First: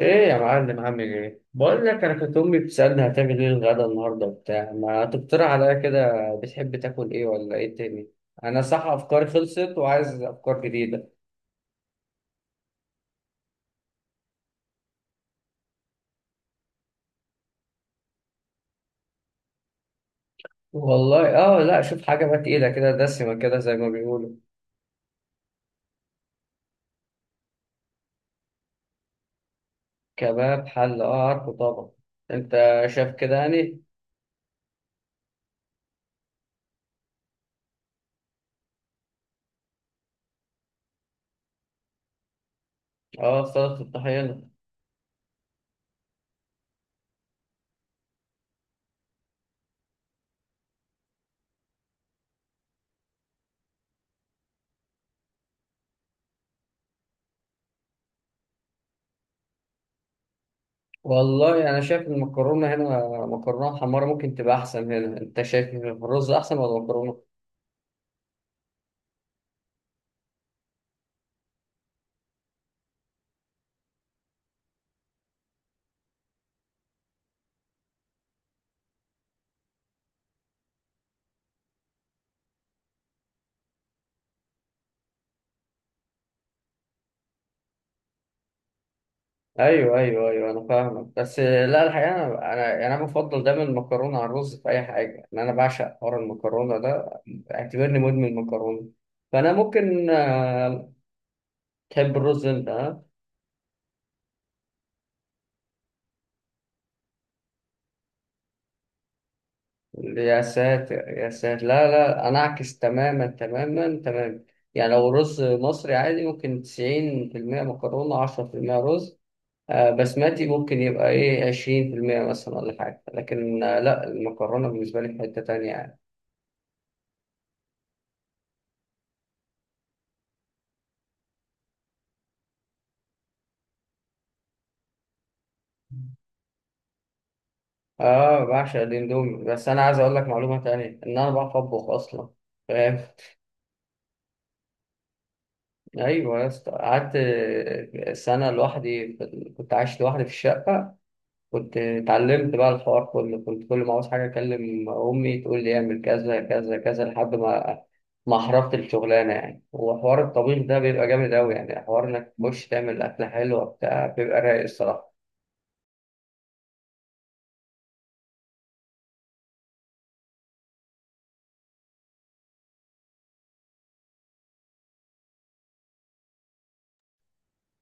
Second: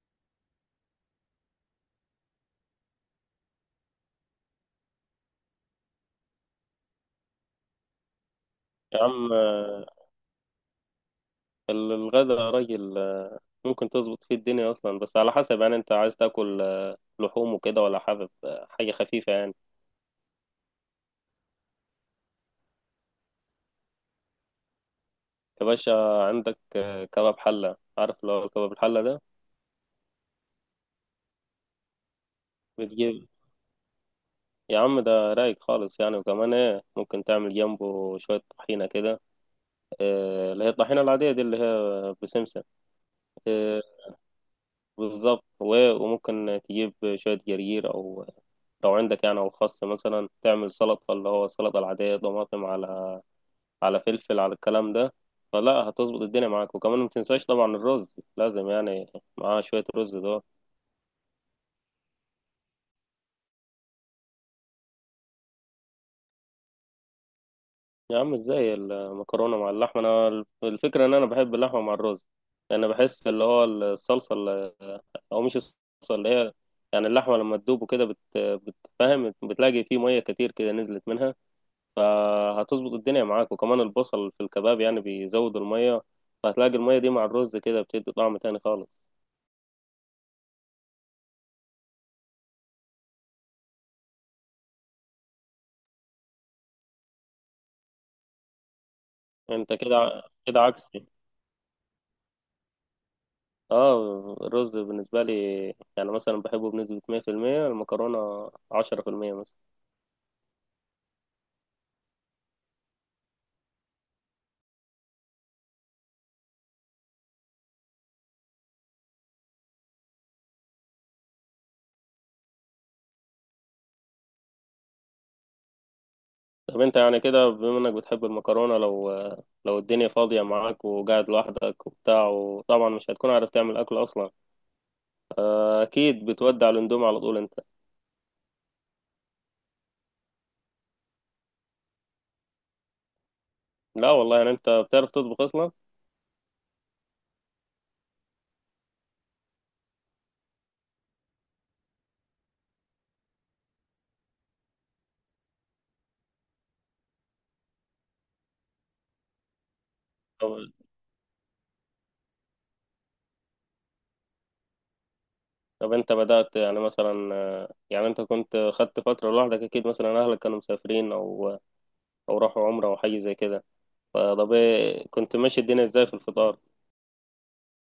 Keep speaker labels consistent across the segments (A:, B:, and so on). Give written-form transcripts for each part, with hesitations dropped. A: ايه يا معلم، عامل ايه؟ بقول لك، انا كانت امي بتسالني هتعمل ايه الغدا النهارده وبتاع، ما تقترح عليا كده؟ بتحب تاكل ايه ولا ايه تاني؟ انا صح
B: يا
A: افكاري
B: عم
A: خلصت
B: آه،
A: وعايز افكار جديده.
B: الغدا يا راجل، ممكن تظبط فيه الدنيا اصلا، بس على حسب يعني انت عايز تاكل لحوم وكده، ولا حابب حاجه خفيفه يعني.
A: والله اه، لا شوف حاجه بقى تقيله كده، دسمه كده، زي ما بيقولوا.
B: يا باشا، عندك كباب حله، عارف لو كباب الحله ده
A: كباب حله، اه عارفه طبعا. انت شايف
B: بتجيب.
A: كده يعني؟
B: يا عم ده رايق خالص يعني، وكمان ايه ممكن تعمل جنبه شويه طحينه كده، اللي هي الطحينه العاديه دي اللي هي بسمسم.
A: اه، سلطه
B: آه،
A: الطحينه.
B: بالظبط، وممكن تجيب شويه جرجير او لو عندك يعني، او خس مثلا تعمل سلطه، اللي هو السلطه العاديه طماطم على فلفل على الكلام ده. فلا هتظبط الدنيا معاك، وكمان ما تنساش طبعا الرز لازم يعني معاه شوية رز ده.
A: والله انا شايف المكرونه هنا، مكرونه حمارة ممكن تبقى احسن هنا. انت شايف الرز احسن ولا المكرونه؟
B: يا عم ازاي المكرونة مع اللحمة؟ انا الفكرة ان انا بحب اللحمة مع الرز، لان بحس اللي هو الصلصة اللي، او مش الصلصة اللي هي، يعني اللحمة لما تدوب وكده بتفهم، بتلاقي فيه مية كتير كده نزلت منها، فهتظبط الدنيا معاك، وكمان البصل في الكباب يعني بيزود المية، فهتلاقي المية دي مع الرز كده بتدي طعم تاني خالص.
A: ايوه، ايوه، ايوه، انا فاهمك. بس لا الحقيقه، انا يعني انا بفضل دايما المكرونه على الرز في اي حاجه، ان انا بعشق حوار المكرونه ده. اعتبرني مدمن مكرونه. فانا
B: انت
A: ممكن
B: كده كده عكسي.
A: تحب الرز انت؟ ها؟
B: اه، الرز بالنسبة لي يعني مثلا بحبه بنسبة 100%، المكرونة 10% مثلا.
A: يا ساتر، يا ساتر! لا لا، انا اعكس تماما تماما تماما. يعني لو رز مصري عادي ممكن 90%، مكرونه 10%. رز بسمتي ممكن يبقى ايه 20% مثلا ولا حاجه. لكن لا المكرونه بالنسبه لي في حته تانيه يعني.
B: طب انت يعني كده، بما انك بتحب المكرونة، لو الدنيا فاضية معاك وقاعد لوحدك وبتاع، وطبعا مش هتكون عارف تعمل أكل أصلا، أكيد بتودع الأندومي على طول انت.
A: اه بعشق الاندومي. بس انا عايز اقول لك معلومه تانية، ان انا بعرف اطبخ اصلا، فاهم؟
B: لا والله، يعني انت بتعرف تطبخ أصلا؟
A: ايوه يا اسطى، قعدت سنه لوحدي كنت عايش لوحدي في الشقه. كنت اتعلمت بقى الحوار كله، كنت كل ما عاوز حاجه اكلم امي تقول لي اعمل كذا كذا كذا، لحد ما حرفت الشغلانه يعني. وحوار
B: طب,
A: الطبيخ ده بيبقى جامد قوي يعني، حوار انك تخش تعمل اكله حلوه بتاع بيبقى رايق الصراحه.
B: طب انت بدأت يعني مثلا، يعني انت كنت خدت فترة لوحدك أكيد، مثلا أهلك كانوا مسافرين أو راحوا عمرة أو حاجة زي كده، فطب ايه كنت ماشي الدنيا ازاي في الفطار؟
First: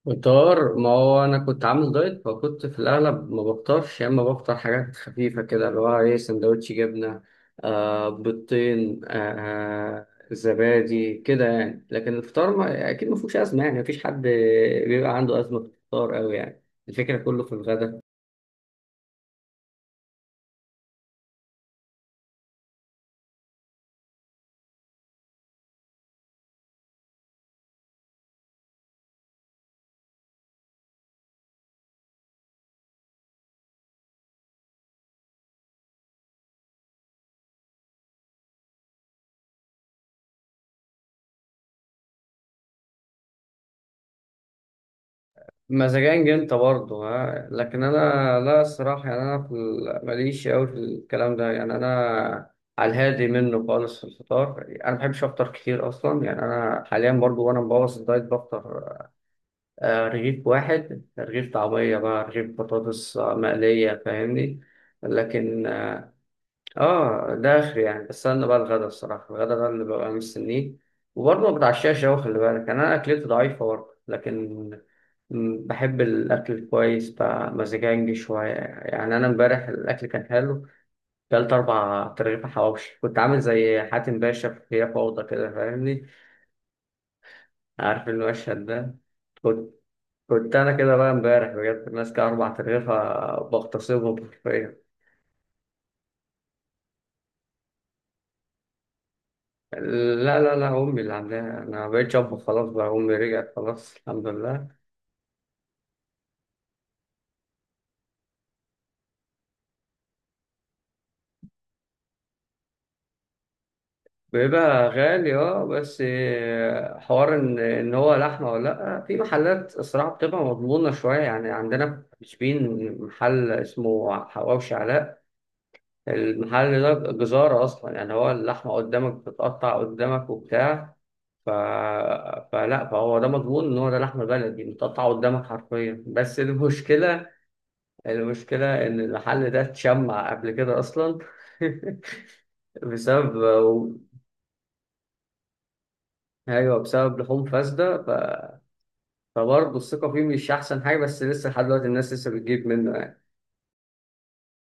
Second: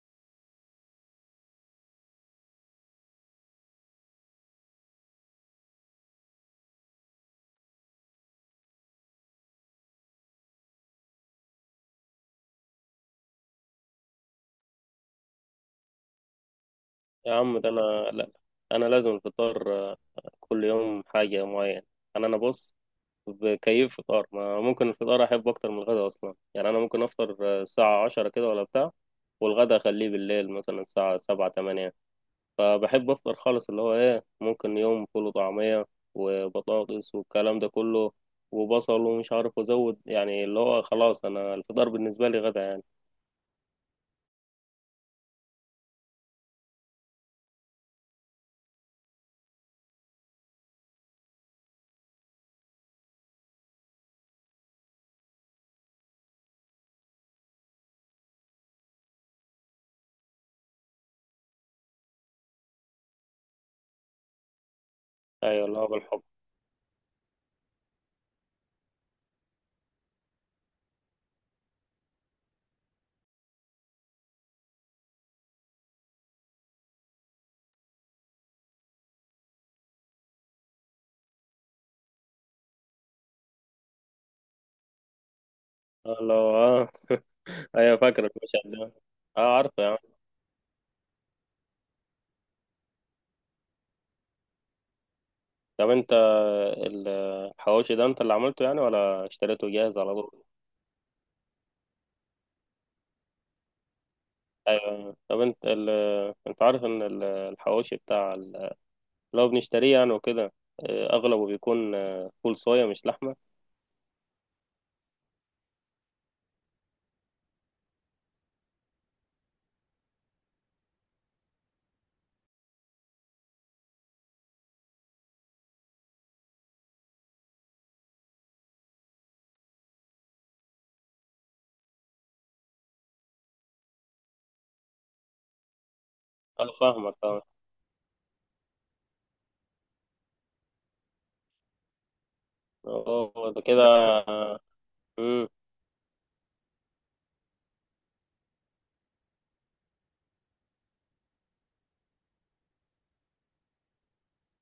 A: فطار؟ ما هو انا كنت عامل دايت، فكنت في الاغلب ما بفطرش، يا اما بفطر حاجات خفيفه كده، اللي هو ايه، سندوتش جبنه، بيضتين، زبادي كده يعني. لكن الفطار ما اكيد ما فيهوش ازمه يعني، مفيش حد بيبقى عنده ازمه في الفطار قوي يعني. الفكره
B: يا
A: كله في
B: عم ده انا.
A: الغدا.
B: لا، انا لازم الفطار كل يوم حاجه معينه. انا بص، بكيف فطار، ما ممكن الفطار احب اكتر من الغدا اصلا، يعني انا ممكن افطر الساعه 10 كده ولا بتاع، والغدا اخليه بالليل مثلا الساعه 7-8. فبحب افطر خالص، اللي هو ايه ممكن يوم فول وطعميه وبطاطس والكلام ده كله، وبصل، ومش عارف ازود، يعني اللي هو خلاص انا الفطار بالنسبه لي غدا يعني.
A: مزاجنج انت برضه؟ ها؟ لكن انا لا الصراحه يعني، انا ماليش قوي في الكلام ده يعني. انا على الهادي منه خالص في الفطار، انا ما بحبش افطر كتير اصلا يعني. انا حاليا برضه وانا مبوظ الدايت بفطر رغيف واحد، رغيف طعميه بقى، رغيف بطاطس مقليه، فاهمني؟
B: ايوه،
A: لكن
B: اللي هو بالحب.
A: اه ده اخر يعني. بستنى بقى الغدا الصراحه، الغدا ده اللي ببقى مستنيه. وبرضه ما بتعشاش قوي خلي بالك يعني، انا اكلتي ضعيفه برضه. لكن بحب الاكل الكويس بقى، مزاجنجي شويه يعني. انا امبارح الاكل كان حلو، كلت 4 ترغيفه حواوشي، كنت عامل زي حاتم باشا في هي فوضى كده، فاهمني؟
B: اللي هو ايوه،
A: عارف
B: فاكرك مش
A: المشهد
B: عارف.
A: ده؟
B: اه،
A: كنت
B: عارفه.
A: كنت انا كده بقى امبارح بجد ماسك 4 ترغيفه بغتصبهم حرفيا.
B: طب انت الحواوشي ده انت اللي عملته يعني، ولا اشتريته جاهز على
A: لا،
B: طول؟
A: لا، لا، أمي اللي عاملاها. أنا مبقتش أطبخ خلاص بقى، أمي رجعت خلاص الحمد لله.
B: ايوه. طب انت انت عارف ان الحواوشي بتاع اللي هو بنشتريه يعني وكده، اه، اغلبه بيكون فول صويا مش لحمه.
A: بيبقى غالي أه. بس حوار إن هو لحمة ولا لأ، في محلات الصراحة بتبقى مضمونة شوية يعني. عندنا في شبين محل اسمه حواوشي علاء. المحل ده جزارة أصلا يعني، هو اللحمة قدامك بتتقطع قدامك وبتاع. ف... فلا فهو ده مضمون ان هو ده لحم بلدي متقطع قدامك حرفيا. بس
B: انا فاهمك
A: المشكله
B: طبعا.
A: المشكلة إن المحل ده اتشمع قبل كده أصلا، بسبب...
B: اه، ده كده. مم.
A: أيوه بسبب لحوم فاسدة. ف... فبرضه الثقة فيه مش أحسن حاجة، بس لسه لحد دلوقتي الناس لسه بتجيب منه يعني.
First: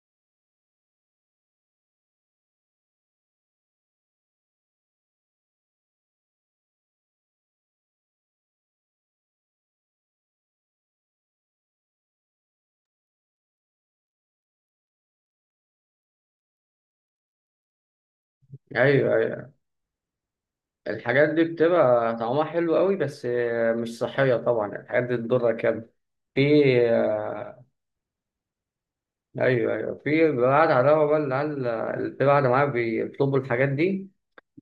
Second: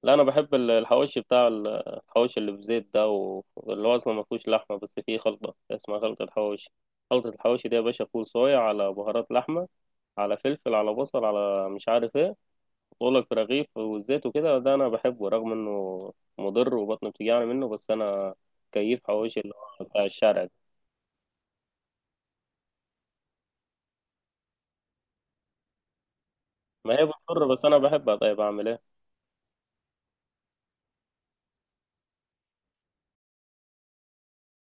B: لا، انا بحب الحواوشي بتاع الحواوشي اللي بزيت ده، واللي هو اصلا ما فيهوش لحمه، بس فيه خلطه اسمها خلطه حواوشي. خلطه الحواوشي دي يا باشا فول صويا على بهارات لحمه، على فلفل، على بصل، على مش عارف ايه. بقول لك رغيف والزيت وكده، ده انا بحبه رغم انه مضر وبطني بتوجعني منه، بس انا كيف
A: أيوه،
B: حواوشي اللي
A: أيوه،
B: هو بتاع الشارع ده.
A: الحاجات دي بتبقى طعمها حلو قوي، بس مش صحية طبعا، الحاجات دي تضرك يعني. في...
B: ما هي بتضر بس انا بحبها، طيب اعمل ايه؟
A: أيوه، أيوه، في بعد على بقى العيال اللي قاعدة معايا بيطلبوا الحاجات دي،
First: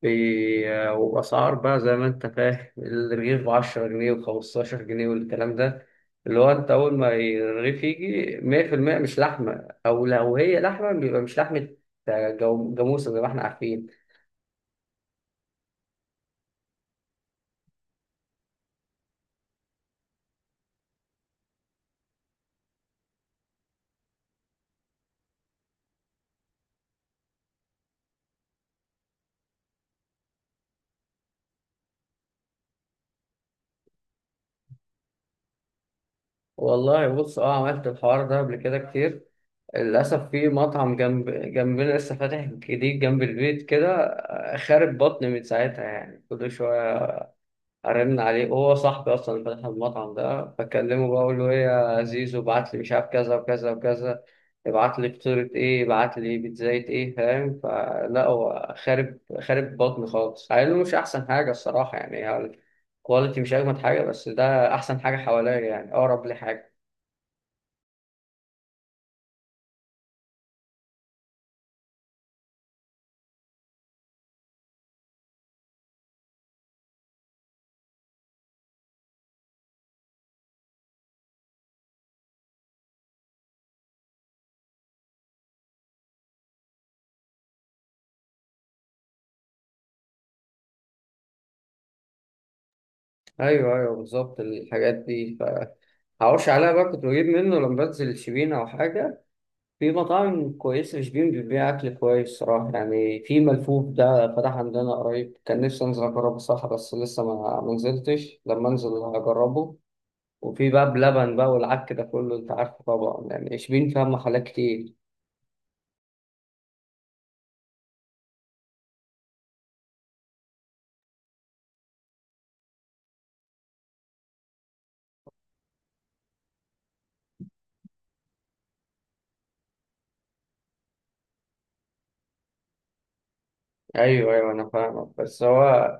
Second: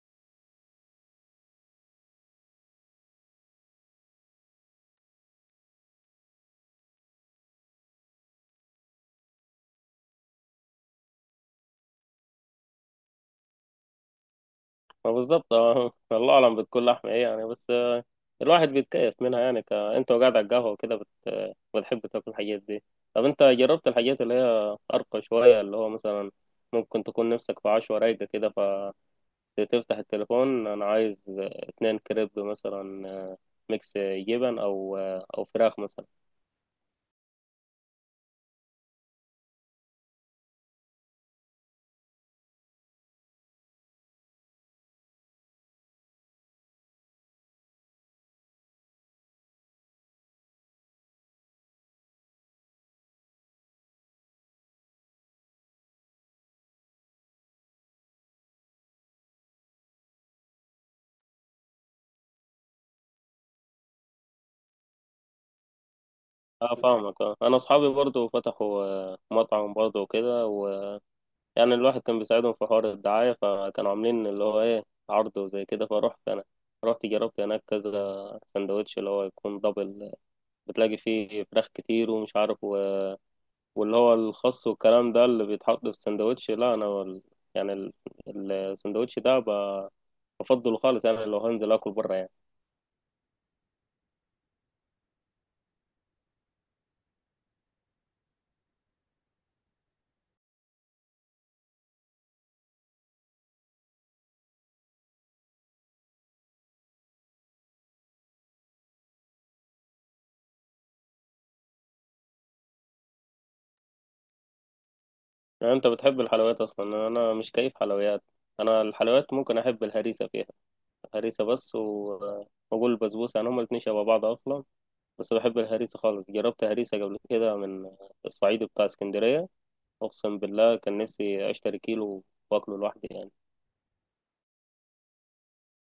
A: وبأسعار بقى زي ما أنت فاهم، الرغيف بـ10 جنيه وخمستاشر جنيه والكلام ده. اللي هو أنت أول ما الرغيف يجي 100% مش لحمة، أو لو هي لحمة بيبقى مش لحمة، جاموسة زي ما إحنا عارفين.
B: ما بالظبط الله اعلم بتكون لحمه ايه يعني، بس الواحد بيتكيف منها يعني، انت وقاعد على القهوه وكده بتحب تاكل الحاجات دي. طب انت جربت الحاجات اللي هي ارقى شويه، اللي هو مثلا ممكن تكون نفسك في عشوة رايقه كده، تفتح التليفون أنا عايز 2 كريب مثلا، ميكس جبن، أو فراخ مثلا.
A: والله بص أه، عملت الحوار ده قبل كده كتير. للأسف في مطعم جنبنا لسه فاتح جديد جنب البيت كده، خارب بطني من ساعتها يعني، كل شوية ارن عليه، وهو صاحبي اصلا اللي فتح المطعم ده، بكلمه بقى اقول له ايه يا زيزو، ابعت لي مش عارف كذا وكذا وكذا، ابعت لي فطيرة ايه، ابعت لي بيتزاية ايه، فاهم؟ فلا هو خارب بطني خالص، قال له مش احسن حاجة الصراحة يعني، هو الكواليتي مش اجمد حاجة، بس ده احسن حاجة حواليا يعني، اقرب لي حاجة.
B: اه فاهمك، انا اصحابي برضو فتحوا مطعم برضو وكده، ويعني الواحد كان بيساعدهم في حوار الدعاية، فكانوا عاملين اللي هو ايه عرض وزي كده، فروحت انا، رحت جربت هناك كذا سندوتش اللي هو يكون دبل، بتلاقي فيه فراخ كتير ومش عارف، واللي هو الخس والكلام ده اللي بيتحط في السندوتش، لا انا يعني السندوتش ده بفضله خالص يعني، لو هنزل اكل بره يعني.
A: ايوه، ايوه، بالظبط الحاجات دي فهقولش عليها بقى. كنت بجيب منه لما بنزل الشبين او حاجة. في مطاعم كويسة في شبين بتبيع أكل كويس صراحة يعني. في ملفوف ده فتح عندنا قريب، كان نفسي أنزل أجربه صح، بس لسه ما نزلتش، لما أنزل هجربه. وفي بقى بلبن بقى والعك ده كله، أنت عارفه طبعا يعني، شبين فيها محلات كتير.
B: يعني انت بتحب الحلويات اصلا؟ انا مش كيف حلويات، انا الحلويات ممكن احب الهريسه فيها، هريسه بس. واقول البسبوسه يعني هما الاتنين شبه بعض اصلا، بس بحب الهريسه خالص. جربت هريسه قبل كده من الصعيد بتاع اسكندريه، اقسم بالله كان نفسي اشتري كيلو واكله لوحدي يعني.
A: ايوه، ايوه، انا فاهمك. بس هو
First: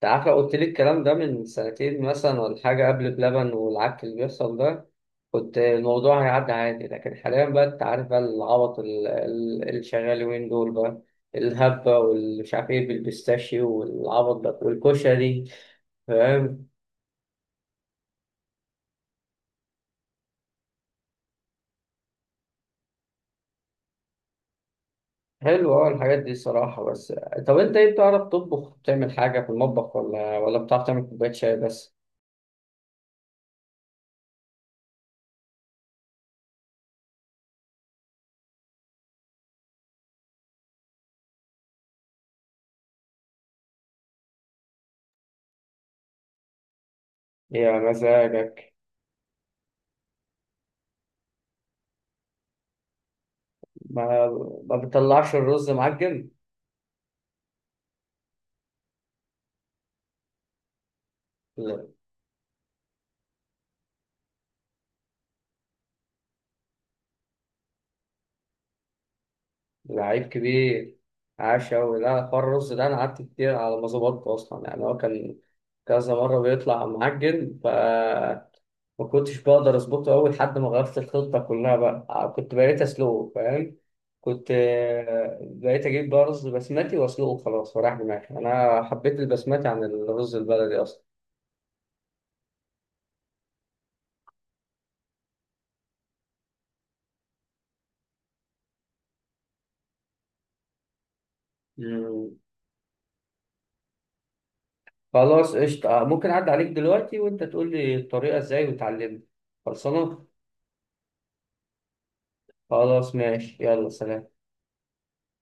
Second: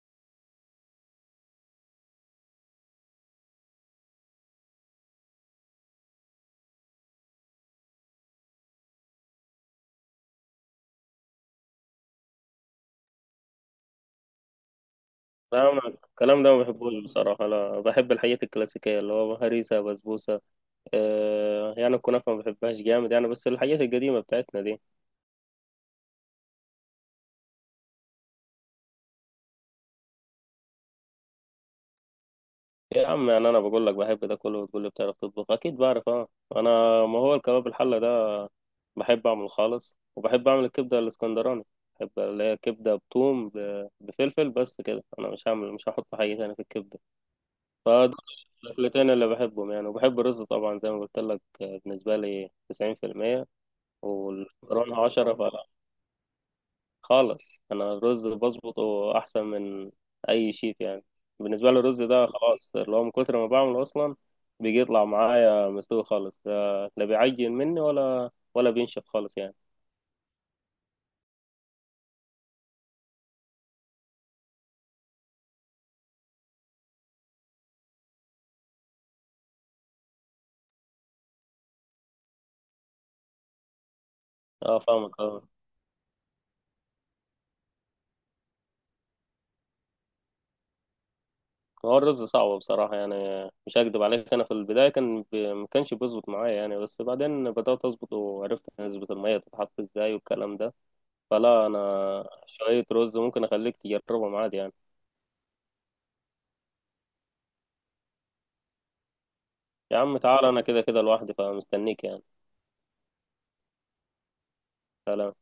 A: تعالى قلت لي الكلام ده من سنتين مثلا ولا حاجه، قبل بلبن والعك اللي بيحصل ده، كنت الموضوع هيعدي عادي. لكن حاليا بقى انت عارف بقى، العبط اللي شغال وين دول بقى، الهبه والمش عارف ايه بالبيستاشيو والعبط ده والكشري،
B: لا، أنا الكلام ده ما
A: فاهم؟
B: بحبوش بصراحة، أنا بحب الحاجات الكلاسيكية اللي هو هريسة بسبوسة. يعني الكنافة ما بحبهاش جامد يعني، بس الحاجات القديمة بتاعتنا دي.
A: حلو اه، الحاجات دي صراحه. بس طب انت ايه، بتعرف تطبخ، بتعمل حاجه في المطبخ، ولا بتعرف تعمل كوبايه شاي بس؟
B: يا عم، يعني انا بقول لك بحب ده كله وتقول لي بتعرف تطبخ؟ اكيد بعرف، اه انا، ما هو الكباب الحله ده بحب اعمله خالص، وبحب اعمل الكبده الاسكندراني. بحب اللي هي كبده بثوم، بفلفل بس كده، انا مش هعمل، مش هحط حاجه تاني في الكبده.
A: يا
B: فدول
A: مزاجك!
B: الاكلتين اللي بحبهم يعني، وبحب الرز طبعا زي ما قلت لك، بالنسبه لي 90%
A: ما ما
B: والمكرونه 10
A: بتطلعش الرز معجن،
B: خالص. انا الرز بظبطه احسن من اي شيف يعني، بالنسبه لي الرز ده خلاص، اللي هو من كتر ما بعمله اصلا بيجي يطلع معايا مستوي خالص، لا لا بيعجن مني ولا بينشف خالص يعني.
A: لعيب كبير، عاش أوي. لا حوار الرز ده أنا قعدت كتير على ما ظبطته أصلا يعني، هو كان كذا مرة بيطلع معجن، ف ما كنتش بقدر أظبطه أوي لحد ما غيرت الخطة كلها بقى، كنت بقيت أسلقه فاهم؟ كنت
B: اه فاهمك،
A: بقيت أجيب بقى رز بسمتي وأسلقه خلاص، وراح دماغي أنا حبيت البسمتي عن الرز البلدي أصلا.
B: هو الرز صعب بصراحه يعني، مش هكدب عليك، انا في البدايه كان ما كانش بيظبط معايا يعني، بس بعدين بدات اظبط وعرفت نسبه الميه تتحط ازاي والكلام ده، فلا انا.
A: مم.
B: شويه رز ممكن اخليك تجربهم عادي يعني.
A: خلاص قشطة، ممكن أعدي عليك دلوقتي وأنت تقول لي الطريقة إزاي وتعلمني.
B: يا عم
A: خلصانة.
B: تعال، انا كده كده لوحدي فمستنيك يعني.
A: خلاص ماشي، يلا سلام.
B: سلام.